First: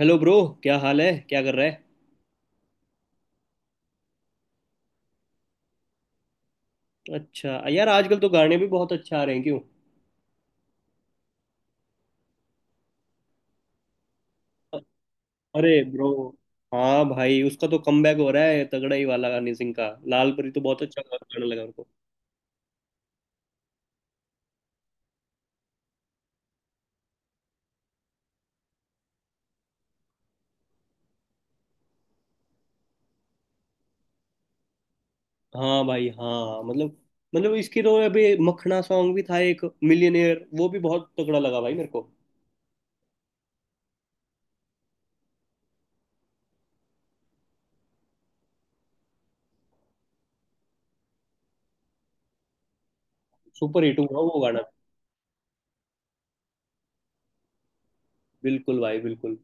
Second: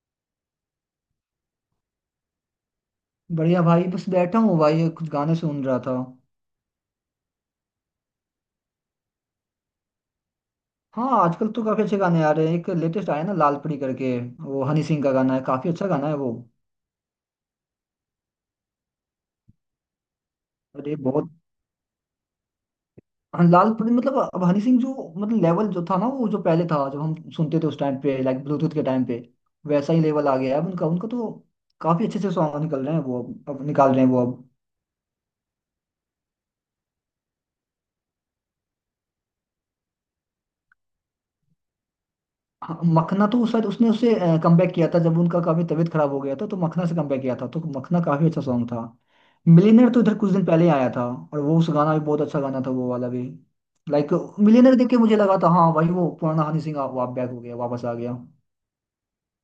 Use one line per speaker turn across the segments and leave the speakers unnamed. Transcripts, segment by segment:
Hello bro. क्या हाल है, क्या कर रहा है?
बढ़िया भाई बस बैठा हूँ भाई कुछ गाने सुन रहा था।
अच्छा यार, आजकल तो गाने भी बहुत अच्छा आ रहे हैं क्यों?
हाँ, आजकल तो काफी अच्छे गाने आ रहे हैं, एक लेटेस्ट आया ना लाल परी करके। वो हनी सिंह का गाना है, काफी
अरे
अच्छा
ब्रो।
गाना है वो।
हाँ भाई, उसका तो कमबैक हो रहा है तगड़ा ही वाला। हनी सिंह का लाल परी तो बहुत
अरे
अच्छा
बहुत।
गाना लगा उनको।
हाँ, लाल परी मतलब अब हनी सिंह जो मतलब लेवल जो था ना, वो जो पहले था जो हम सुनते थे उस टाइम पे, लाइक ब्लूटूथ के टाइम पे, वैसा ही लेवल आ गया है अब उनका उनका तो काफी अच्छे अच्छे सॉन्ग निकल रहे हैं वो अब निकाल रहे हैं वो अब।
हाँ भाई, हाँ। मतलब इसकी तो अभी मखना सॉन्ग भी था, एक मिलियनेयर, वो भी बहुत तगड़ा लगा भाई मेरे को।
हाँ, मखना तो उस शायद उसने उससे कमबैक किया था। जब उनका काफी तबीयत खराब हो गया था तो मखना से कमबैक किया था, तो मखना काफी अच्छा सॉन्ग था। मिलियनर तो इधर कुछ दिन पहले आया था, और वो उस गाना भी बहुत अच्छा गाना था वो वाला भी।
सुपर हिट
लाइक
हुआ वो गाना।
मिलियनर देख के मुझे लगा था हाँ भाई वो पुराना हनी सिंह आप वाप बैक हो गया, वापस आ गया।
बिल्कुल भाई, बिल्कुल।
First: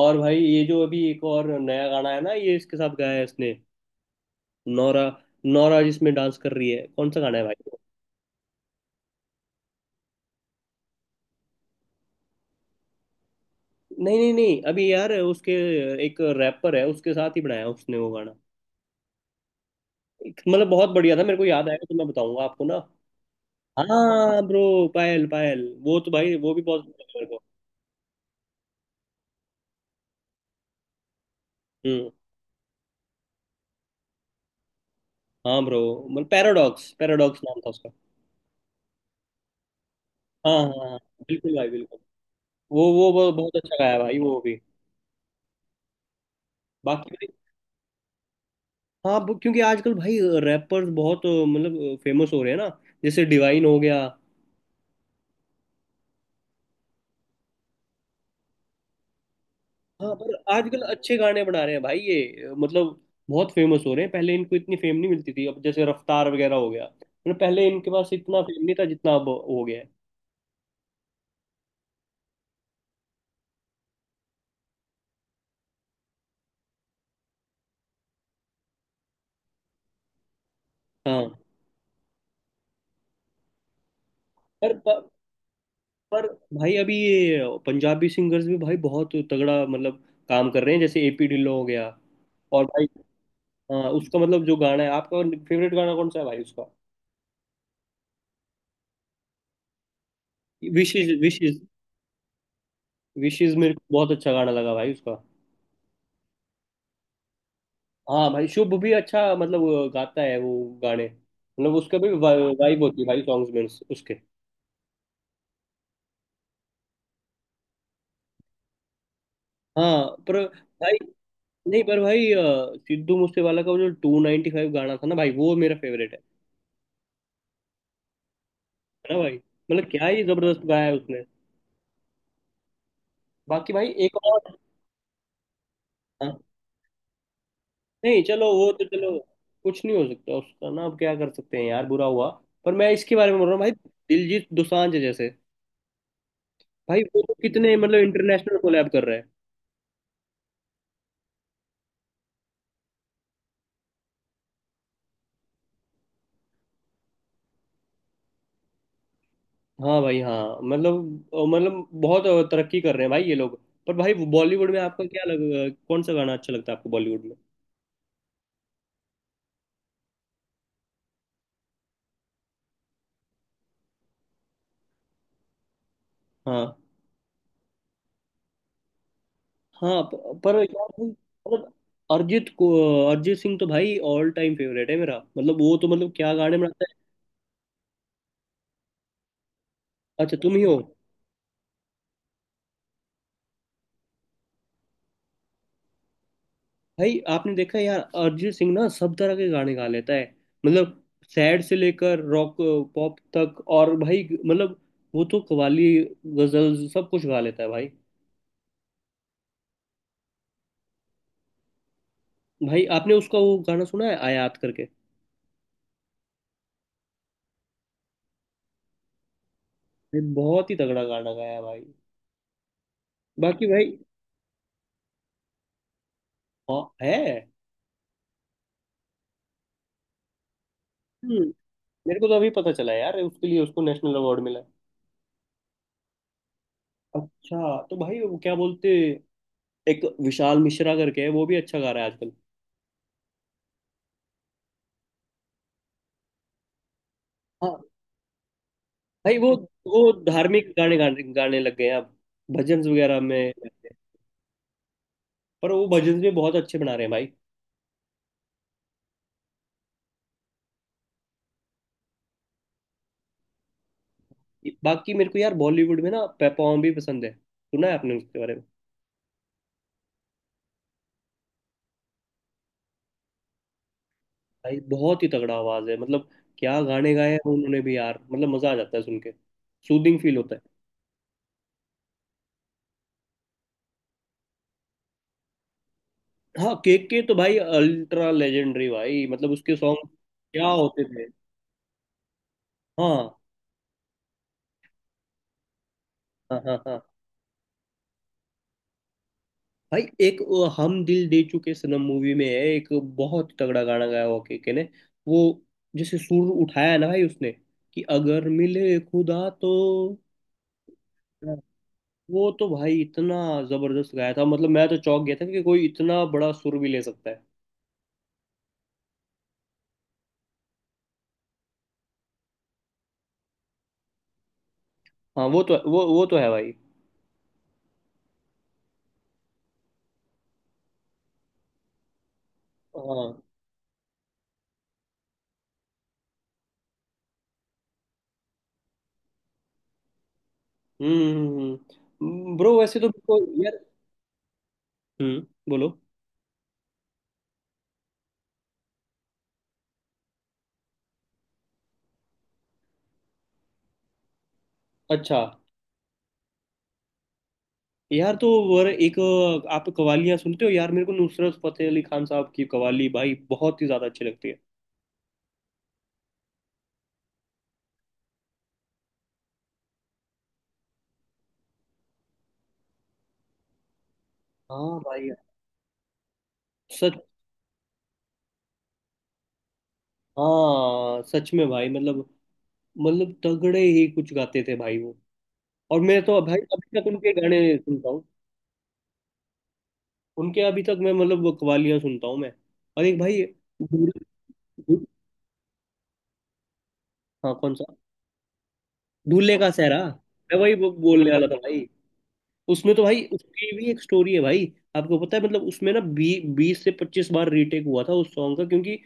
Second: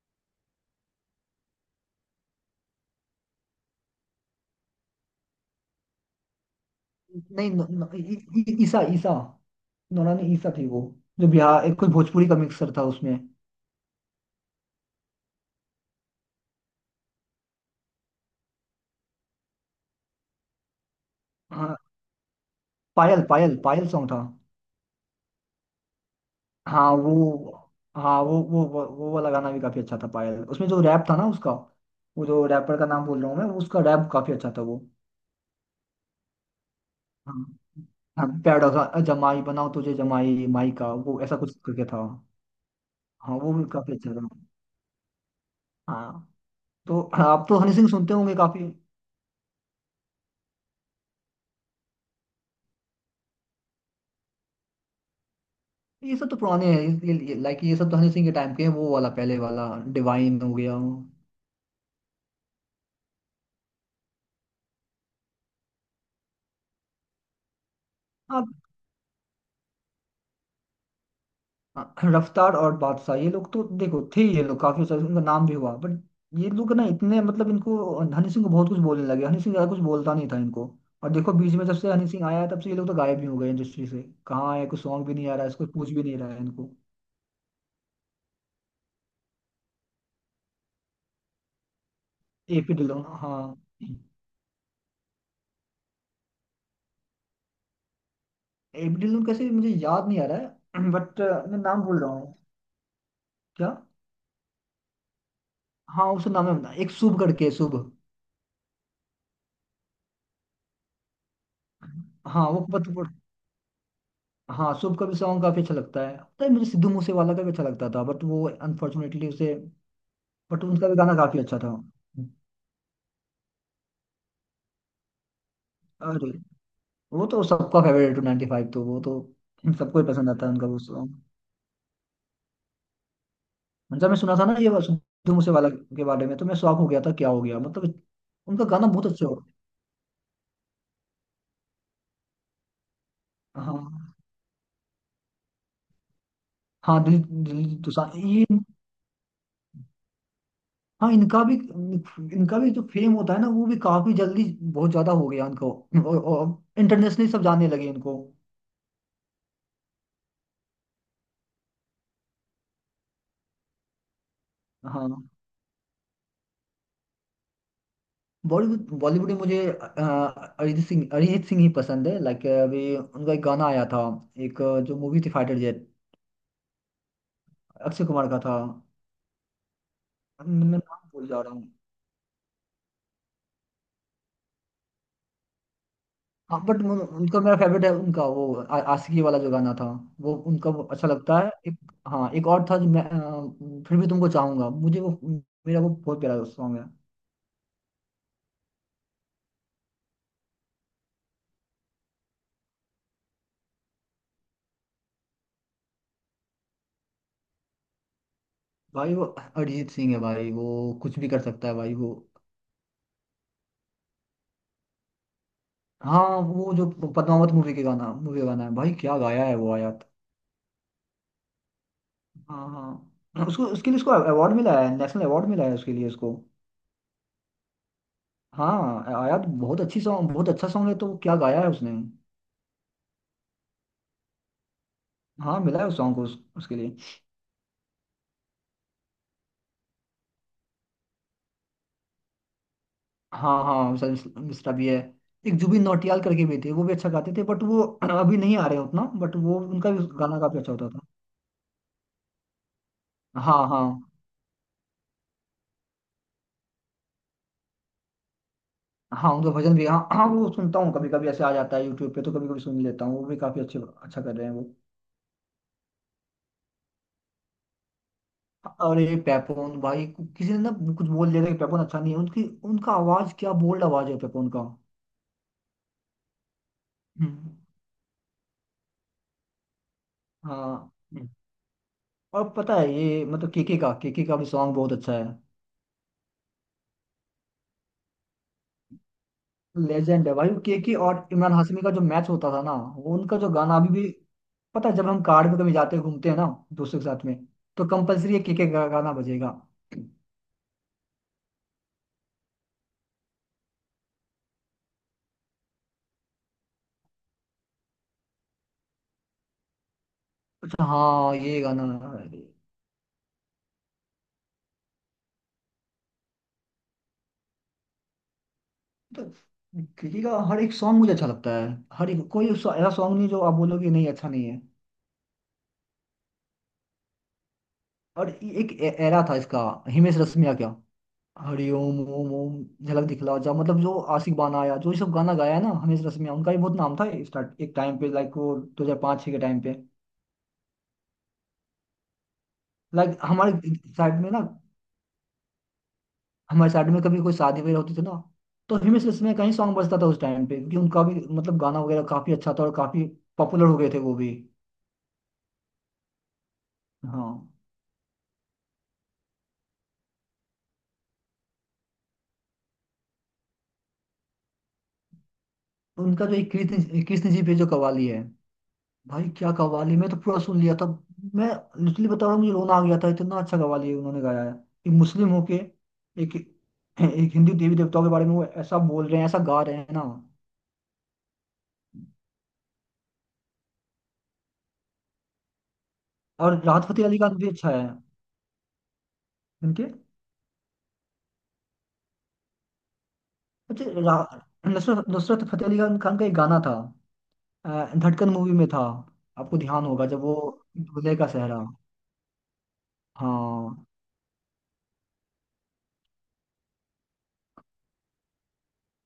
और भाई, ये जो अभी एक और नया गाना है ना, ये इसके साथ गाया है इसने। नौरा, नौरा जिसमें डांस कर रही है, कौन सा गाना है
नहीं न,
भाई?
न, इ, इ, ईसा ईसा नौरानी ईसा थी वो, जो बिहार एक कोई भोजपुरी का मिक्सर था उसमें।
नहीं नहीं नहीं, अभी यार उसके एक रैपर है, उसके साथ ही बनाया उसने वो गाना। मतलब बहुत बढ़िया था, मेरे को याद
हाँ,
आएगा तो मैं बताऊंगा आपको ना।
पायल पायल पायल सॉन्ग था।
हाँ ब्रो। पायल पायल, वो तो भाई वो भी बहुत
हाँ
बढ़िया मेरे को।
वो। हाँ, वो वाला गाना भी काफी अच्छा था पायल, उसमें जो रैप था ना उसका।
हम्म।
वो जो रैपर का नाम बोल रहा हूँ मैं, उसका रैप काफी अच्छा था वो।
हाँ ब्रो। मतलब पैराडॉक्स
हाँ,
पैराडॉक्स नाम था उसका।
हाँ, प्यारा सा जमाई बनाओ तुझे जमाई
हाँ
माई
हाँ
का,
हाँ,
वो ऐसा
बिल्कुल
कुछ
भाई,
करके
बिल्कुल।
था।
वो
हाँ वो
बहुत
भी
अच्छा
काफी
गाया
अच्छा
भाई
था।
वो भी।
हाँ। तो
बाकी भी-
आप तो हनी सिंह सुनते होंगे काफी।
हाँ, क्योंकि आजकल भाई रैपर्स बहुत, मतलब, फेमस हो रहे हैं ना, जैसे डिवाइन हो गया।
ये सब तो पुराने हैं। लाइक ये सब तो हनी सिंह के टाइम के हैं, वो वाला पहले वाला।
हाँ, पर
डिवाइन हो गया।
आजकल अच्छे गाने बना रहे हैं भाई ये, मतलब बहुत फेमस हो रहे हैं। पहले इनको इतनी फेम नहीं मिलती थी, अब जैसे रफ्तार वगैरह हो गया, मतलब पहले इनके पास इतना
हाँ
फेम नहीं था जितना अब हो गया है।
हाँ, रफ्तार और बादशाह ये लोग तो देखो थे, ये लोग काफी सारे, उनका नाम भी हुआ, बट ये लोग ना इतने मतलब इनको हनी सिंह को बहुत कुछ बोलने लगे। हनी सिंह ज्यादा कुछ बोलता नहीं था इनको। और
हाँ।
देखो बीच में जब से हनी सिंह आया है, तब से ये लोग तो गायब ही हो गए इंडस्ट्री से। कहाँ है,
पर
कुछ
पर,
सॉन्ग भी नहीं आ रहा है, इसको पूछ भी नहीं
पर
रहा है इनको।
भाई अभी ये पंजाबी सिंगर्स भी भाई बहुत तगड़ा, मतलब काम कर रहे हैं, जैसे एपी ढिल्लो हो गया, और
एपी
भाई।
ढिल्लों, हाँ।
हाँ, उसका मतलब जो गाना है आपका फेवरेट गाना, कौन सा है भाई उसका?
एपी ढिल्लों कैसे मुझे याद नहीं आ रहा है
विशेष
बट मैं
विशेष
नाम भूल रहा हूँ।
विशेष
क्या।
मेरे को बहुत अच्छा गाना लगा भाई उसका।
हाँ, उसका नाम है, एक शुभ करके, शुभ।
हाँ भाई, शुभ भी अच्छा। मतलब वो गाता है वो गाने, मतलब उसका भी
हाँ वो
वाइब
पत,
होती है भाई सॉन्ग्स में उसके।
हाँ, शुभ का भी सॉन्ग काफी अच्छा लगता है। पता है, मुझे सिद्धू मूसेवाला का भी अच्छा लगता था, बट वो अनफॉर्चुनेटली उसे,
हाँ पर
बट उनका भी
भाई,
गाना काफी अच्छा था।
नहीं पर भाई, सिद्धू मूसेवाला का वो जो 295 गाना था ना भाई, वो मेरा फेवरेट है।
अरे, वो तो सबका फेवरेट, टू 95 तो, वो
है ना
तो
भाई? मतलब
सबको ही
क्या ही
पसंद आता है
जबरदस्त
उनका वो
गाया है
सॉन्ग।
उसने। बाकी भाई
जब
एक
मैं सुना था
और।
ना ये सिद्धू मूसेवाला के बारे में,
हाँ
तो मैं शॉक हो गया था, क्या हो गया मतलब,
नहीं चलो,
उनका
वो तो
गाना बहुत
चलो
अच्छा हो।
कुछ नहीं हो सकता उसका ना, अब क्या कर सकते हैं यार, बुरा हुआ। पर मैं इसके बारे में बोल रहा हूँ भाई,
हाँ।
दिलजीत दोसांझ जैसे। भाई
हाँ,
वो
दिल
तो
दिल
कितने, मतलब
दोसांझ, ये।
इंटरनेशनल कोलैब कर रहे हैं।
हाँ, इनका भी, जो फेम होता है ना, वो भी काफी जल्दी बहुत ज्यादा हो गया इनको। और इंटरनेशनली सब जानने लगे इनको।
हाँ भाई, हाँ मतलब, मतलब बहुत तरक्की कर रहे हैं भाई ये लोग। पर भाई बॉलीवुड में आपका क्या
हाँ,
लग, कौन सा गाना अच्छा लगता है आपको बॉलीवुड में?
बॉलीवुड बॉलीवुड में मुझे अरिजीत सिंह ही पसंद है। लाइक अभी उनका एक गाना आया था। एक, जो मूवी थी, फाइटर जेट,
हाँ
अक्षय कुमार का था।
हाँ, पर
मैं
यार भाई
नाम भूल जा रहा हूँ।
मतलब अरिजीत को, अरिजीत सिंह तो भाई ऑल टाइम फेवरेट है मेरा। मतलब वो तो, मतलब क्या गाने
हाँ, बट
बनाता
उनका मेरा फेवरेट है, उनका वो आशिकी वाला जो गाना था।
है।
वो
अच्छा, तुम ही
उनका
हो।
वो अच्छा लगता है एक। हाँ, एक और था जो मैं, फिर भी तुमको चाहूंगा, मुझे वो, मेरा वो बहुत प्यारा सॉन्ग है।
भाई आपने देखा है यार, अरिजीत सिंह ना सब तरह के गाने गा लेता है। मतलब सैड से लेकर रॉक, पॉप तक, और भाई मतलब वो तो कव्वाली, गजल सब कुछ गा लेता है भाई।
भाई वो अरिजीत सिंह है भाई, वो कुछ भी कर सकता है भाई वो।
भाई आपने उसका वो गाना सुना है, आयात करके?
हाँ वो जो पद्मावत मूवी के गाना, मूवी गाना है भाई, क्या गाया है वो, आया।
भाई बहुत ही तगड़ा गाना गाया है भाई।
हाँ, हाँ, उसको
बाकी
उसके
भाई।
लिए, उसको अवार्ड मिला है, नेशनल अवार्ड मिला है उसके लिए उसको।
हाँ है।
हाँ, आया तो बहुत अच्छी सॉन्ग, बहुत अच्छा सॉन्ग है, तो वो क्या
हम्म
गाया है उसने।
मेरे को तो अभी पता चला यार उसके लिए उसको नेशनल अवार्ड मिला है।
हाँ, मिला है उस सॉन्ग को, उसके लिए।
अच्छा, तो भाई वो क्या बोलते, एक विशाल मिश्रा करके है, वो भी अच्छा गा रहा है आजकल।
हाँ, हाँ, मिस्टर मिस्टर भी है। एक जुबिन नौटियाल करके भी थे, वो भी अच्छा गाते थे, बट
हाँ
वो अभी नहीं आ रहे हैं उतना, बट
भाई वो
वो उनका
वो
भी गाना काफी
धार्मिक
अच्छा होता
गाने
था।
गाने गाने लग गए हैं अब, भजन वगैरह में।
हाँ, हाँ,
पर वो भजन भी बहुत अच्छे बना रहे हैं भाई।
हाँ, उनका भजन भी। हाँ हाँ, वो सुनता हूँ कभी कभी, ऐसे आ जाता है यूट्यूब पे तो कभी कभी सुन लेता हूँ, वो भी काफी अच्छे, अच्छा कर रहे हैं वो।
बाकी मेरे को यार बॉलीवुड में ना पेपॉम भी पसंद है, सुना है आपने उसके बारे में?
अरे पेपोन भाई, किसी ने ना कुछ बोल दिया था कि पेपोन अच्छा नहीं है उनकी, उनका आवाज, क्या बोल्ड आवाज है पेपोन का।
भाई बहुत ही तगड़ा आवाज है, मतलब क्या गाने गाए हैं
हम्म,
उन्होंने भी यार, मतलब मजा आ जाता है सुन के। सूदिंग फील होता है।
हाँ। हम्म। और पता है ये मतलब केके का भी सॉन्ग बहुत अच्छा है।
हाँ, केक के तो भाई अल्ट्रा लेजेंडरी भाई, मतलब उसके सॉन्ग
लेजेंड है भाई
क्या
केके,
होते
और
थे।
इमरान हाशमी का जो मैच होता था ना, वो उनका
हाँ
जो गाना, अभी भी पता है जब हम कार में कभी जाते हैं, घूमते हैं ना,
हाँ हाँ।
दोस्तों
हाँ
के साथ में, तो कंपलसरी ये केके का गाना बजेगा।
भाई, एक वो हम दिल दे चुके सनम मूवी में है एक बहुत तगड़ा गाना गाया हुआ केके ने। वो जैसे सुर उठाया है ना भाई उसने, कि अगर मिले खुदा तो।
अच्छा, हाँ, ये गाना। अरे,
वो तो भाई इतना जबरदस्त गाया था, मतलब मैं तो चौंक गया था कि कोई इतना बड़ा सुर भी ले सकता है।
तो केके का हर एक सॉन्ग मुझे अच्छा लगता है। हर एक, कोई ऐसा सॉन्ग नहीं जो आप बोलोगे नहीं अच्छा नहीं है।
हाँ वो तो, वो तो है भाई।
और ये एक एरा था इसका, हिमेश रेशमिया। क्या हरि ओम ओम ओम, झलक दिखला
हाँ,
जा, मतलब जो आशिक बाना आया, जो ये सब गाना गाया है ना हिमेश रेशमिया, उनका भी बहुत नाम था स्टार्ट, एक टाइम पे, लाइक वो 2005 6 के टाइम पे।
ब्रो, वैसे तो
लाइक
मेरे को यार,
साइड में ना
हम्म, बोलो।
हमारे साइड में कभी कोई शादी वगैरह होती थी ना, तो हिमेश रेशमिया का ही सॉन्ग बजता था उस टाइम पे, क्योंकि उनका भी मतलब गाना वगैरह काफी अच्छा था और काफी पॉपुलर हो गए थे वो भी।
अच्छा
हाँ,
यार, तो वर एक, आप कवालियां सुनते हो यार? मेरे को नुसरत फतेह अली खान साहब की कवाली भाई बहुत ही ज्यादा अच्छी लगती है।
उनका जो एक कृष्ण कृष्ण जी पे जो कव्वाली है भाई, क्या कव्वाली। मैं तो पूरा सुन लिया था। मैं लिटरली बता रहा हूँ, मुझे रोना आ गया था, इतना अच्छा कव्वाली है उन्होंने गाया है। एक
हाँ
मुस्लिम
भाई,
होके, एक,
सच।
हिंदू देवी देवताओं के बारे में वो ऐसा बोल रहे हैं, ऐसा गा रहे हैं ना।
हाँ सच में भाई मतलब, तगड़े ही कुछ गाते थे भाई वो। और मैं तो भाई
और राहत
अभी
फतेह
तक
अली
उनके
खान भी अच्छा
गाने
है
सुनता हूँ।
उनके।
उनके अभी तक मैं, मतलब वो कवालियां सुनता हूँ मैं। और एक भाई,
अच्छा,
दूर- दूर-
नुसरत नुसरत फतेह अली खान खान का एक गाना था।
हाँ, कौन सा?
अ, धड़कन मूवी में था।
दूल्हे
आपको
का
ध्यान
सहरा।
होगा जब वो
मैं वही
दूल्हे का
बोलने वाला था
सेहरा।
भाई। उसमें तो भाई उसकी
हाँ।
भी एक स्टोरी है भाई। आपको पता है? मतलब उसमें ना, 20 से 25 बार रीटेक हुआ था उस सॉन्ग का, क्योंकि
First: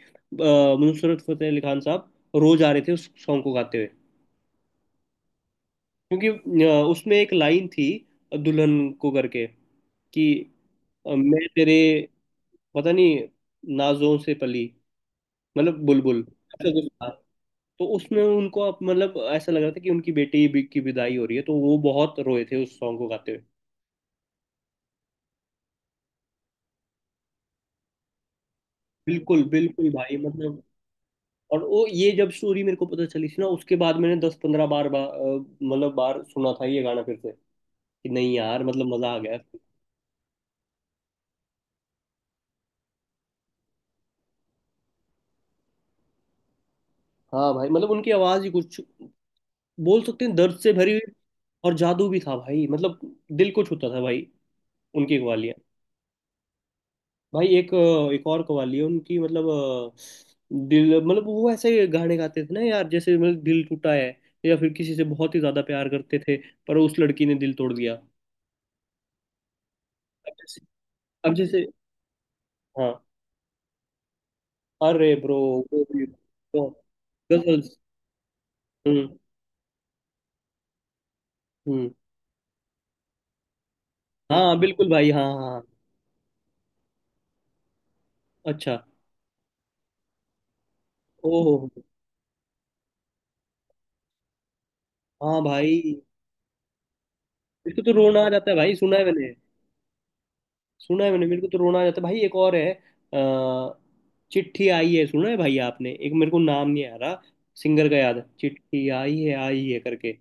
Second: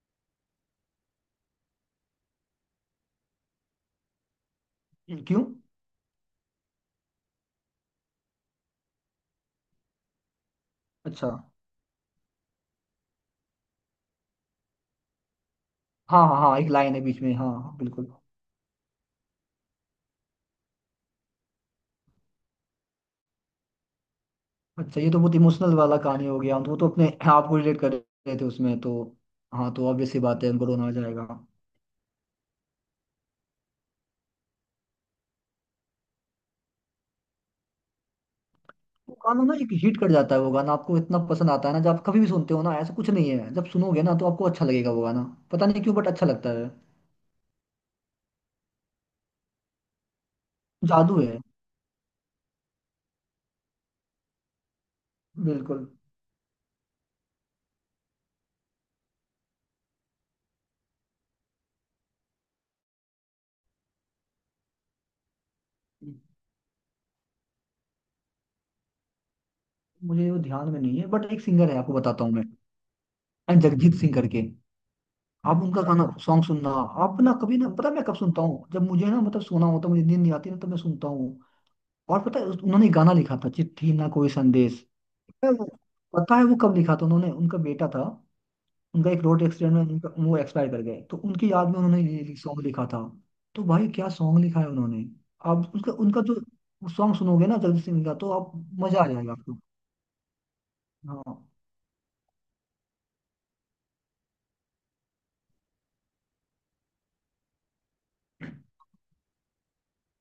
नुसरत फतेह अली खान साहब रोज आ रहे थे उस सॉन्ग को गाते हुए।
क्यों।
क्योंकि उसमें एक लाइन थी, दुल्हन को करके कि,
अच्छा,
मैं तेरे, पता नहीं, नाजों से पली, मतलब बुलबुल,
हाँ हाँ हाँ, एक
ऐसा कुछ
लाइन है
था।
बीच में, हाँ हाँ,
तो
बिल्कुल।
उसमें उनको मतलब ऐसा लग रहा था कि उनकी बेटी की विदाई हो रही है, तो वो बहुत रोए थे उस सॉन्ग को गाते हुए।
अच्छा, ये तो बहुत इमोशनल वाला कहानी हो गया, तो वो तो अपने आपको रिलेट कर रहे थे उसमें तो।
बिल्कुल
हाँ,
बिल्कुल
तो ऑब्वियस
भाई,
सी बात है
मतलब।
उनको रोना आ जाएगा।
और वो, ये जब स्टोरी मेरे को पता चली थी ना, उसके बाद मैंने 10 15 बार मतलब बार सुना था ये गाना फिर से कि नहीं यार, मतलब मजा
वो
आ गया।
गाना ना एक हिट कर जाता है, वो गाना आपको इतना पसंद आता है ना, जब आप कभी भी सुनते हो ना, ऐसा कुछ नहीं है जब सुनोगे ना तो आपको अच्छा लगेगा वो गाना। पता नहीं क्यों, बट अच्छा लगता है।
हाँ भाई, मतलब उनकी आवाज ही कुछ बोल सकते हैं, दर्द से भरी हुई।
जादू है।
और जादू भी था भाई, मतलब दिल को छूता था भाई उनकी कवालियाँ।
बिल्कुल।
भाई एक एक और कवाली है उनकी, मतलब दिल, मतलब वो ऐसे गाने गाते थे ना यार, जैसे मतलब दिल टूटा है, या फिर किसी से बहुत ही ज्यादा प्यार करते थे पर उस लड़की ने दिल तोड़ दिया।
मुझे
अब
वो
जैसे
ध्यान में नहीं है, बट
अब
एक
जैसे
सिंगर है आपको बताता हूँ मैं,
हाँ,
जगजीत सिंह करके।
अरे ब्रो
आप
वो
उनका गाना,
भी
सॉन्ग
तो
सुनना। आप ना कभी ना,
गजल्स।
पता है मैं कब सुनता हूँ, जब मुझे
हम्म,
ना मतलब सोना होता है, मुझे नींद नहीं आती ना, तो मैं सुनता हूँ।
हम्म,
और पता है उन्होंने गाना लिखा था, चिट्ठी ना कोई
हाँ
संदेश।
बिल्कुल भाई, हाँ हाँ हाँ।
हम्म, पता है वो कब लिखा था उन्होंने। उनका बेटा था,
अच्छा।
उनका एक रोड एक्सीडेंट में उनका वो एक्सपायर कर गए, तो उनकी
ओहो।
याद में उन्होंने ये सॉन्ग लिखा था। तो भाई क्या सॉन्ग लिखा है उन्होंने।
हाँ
आप उसका,
भाई,
उनका जो सॉन्ग सुनोगे ना
मेरे को
जगजीत
तो
सिंह का,
रोना आ
तो
जाता
आप,
है भाई। सुना
मजा
है
आ जाएगा
मैंने,
आपको।
सुना है मैंने,
हाँ,
मेरे को तो रोना आ जाता है भाई। एक और है, अ, चिट्ठी आई है, सुना है भाई आपने? एक, मेरे को नाम नहीं आ रहा सिंगर का, याद है चिट्ठी आई है करके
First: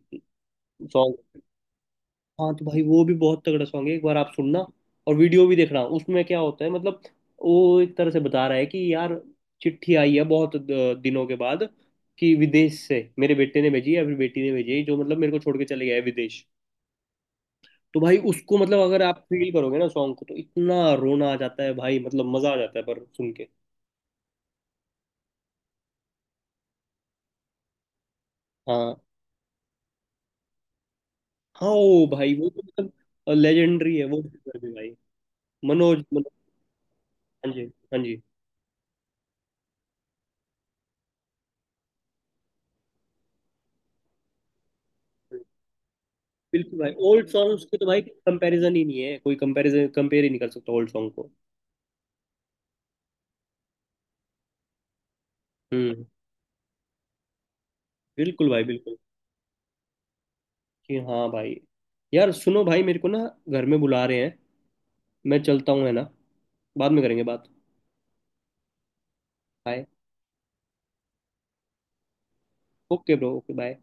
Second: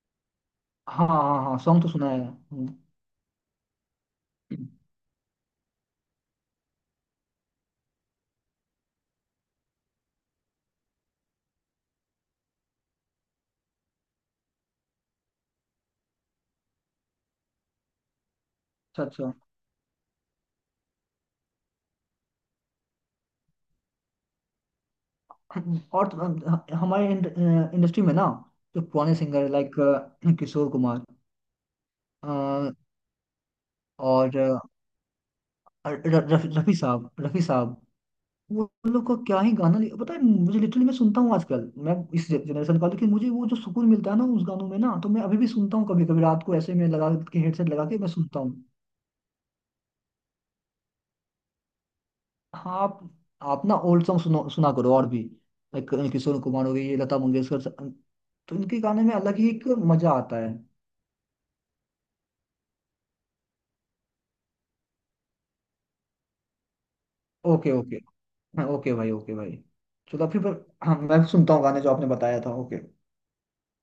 हाँ,
सॉन्ग।
हाँ, हाँ सॉन्ग तो सुना है।
हाँ तो भाई वो भी बहुत तगड़ा सॉन्ग है, एक बार आप सुनना और वीडियो भी देखना उसमें क्या होता है। मतलब वो एक तरह से बता रहा है कि यार, चिट्ठी आई है बहुत दिनों के बाद कि विदेश से मेरे बेटे ने भेजी है, फिर बेटी ने भेजी है जो मतलब मेरे को छोड़ के चले गया है विदेश। तो भाई उसको, मतलब अगर
अच्छा,
आप
अच्छा।
फील करोगे ना सॉन्ग को तो इतना रोना आ जाता है भाई, मतलब मजा आ जाता है पर सुन के।
और तो, हमारे इंडस्ट्री में ना, जो
हाँ
पुराने सिंगर, लाइक किशोर कुमार,
हाँ ओ भाई, वो तो
अ,
मतलब लेजेंडरी है वो
और
सिंगर भी भाई।
और
मनोज
रफी
मनोज
रफी साहब। रफी
हाँ जी,
साहब।
हाँ जी।
वो उन लोग का क्या ही गाना, पता है मुझे, लिटरली, मैं सुनता हूँ आजकल। मैं इस जनरेशन का हूं, लेकिन मुझे वो जो सुकून मिलता है ना उस गानों में ना, तो मैं अभी भी सुनता हूँ कभी कभी रात को, ऐसे
बिल्कुल
में
भाई,
लगा
ओल्ड
के
सॉन्ग्स
हेडसेट
के तो
लगा के
भाई
मैं सुनता हूँ।
कंपैरिजन ही नहीं है, कोई कंपैरिजन कंपेयर ही नहीं कर सकता ओल्ड सॉन्ग को।
हाँ आप। आप ना ओल्ड सॉन्ग सुनो, सुना करो, और भी। लाइक
हम्म।
किशोर कुमार हो गए, ये लता मंगेशकर,
बिल्कुल
तो
भाई,
इनके
बिल्कुल।
गाने में अलग ही एक मजा आता है।
कि हाँ भाई, यार सुनो भाई, मेरे को ना घर में बुला रहे हैं, मैं चलता हूँ, है ना? बाद में करेंगे बात।
Okay, okay. हाँ, ओके भाई, ओके भाई।
बाय।
चलो फिर, हाँ, मैं सुनता हूँ गाने जो आपने बताया था। Okay.
Okay bro, okay bye.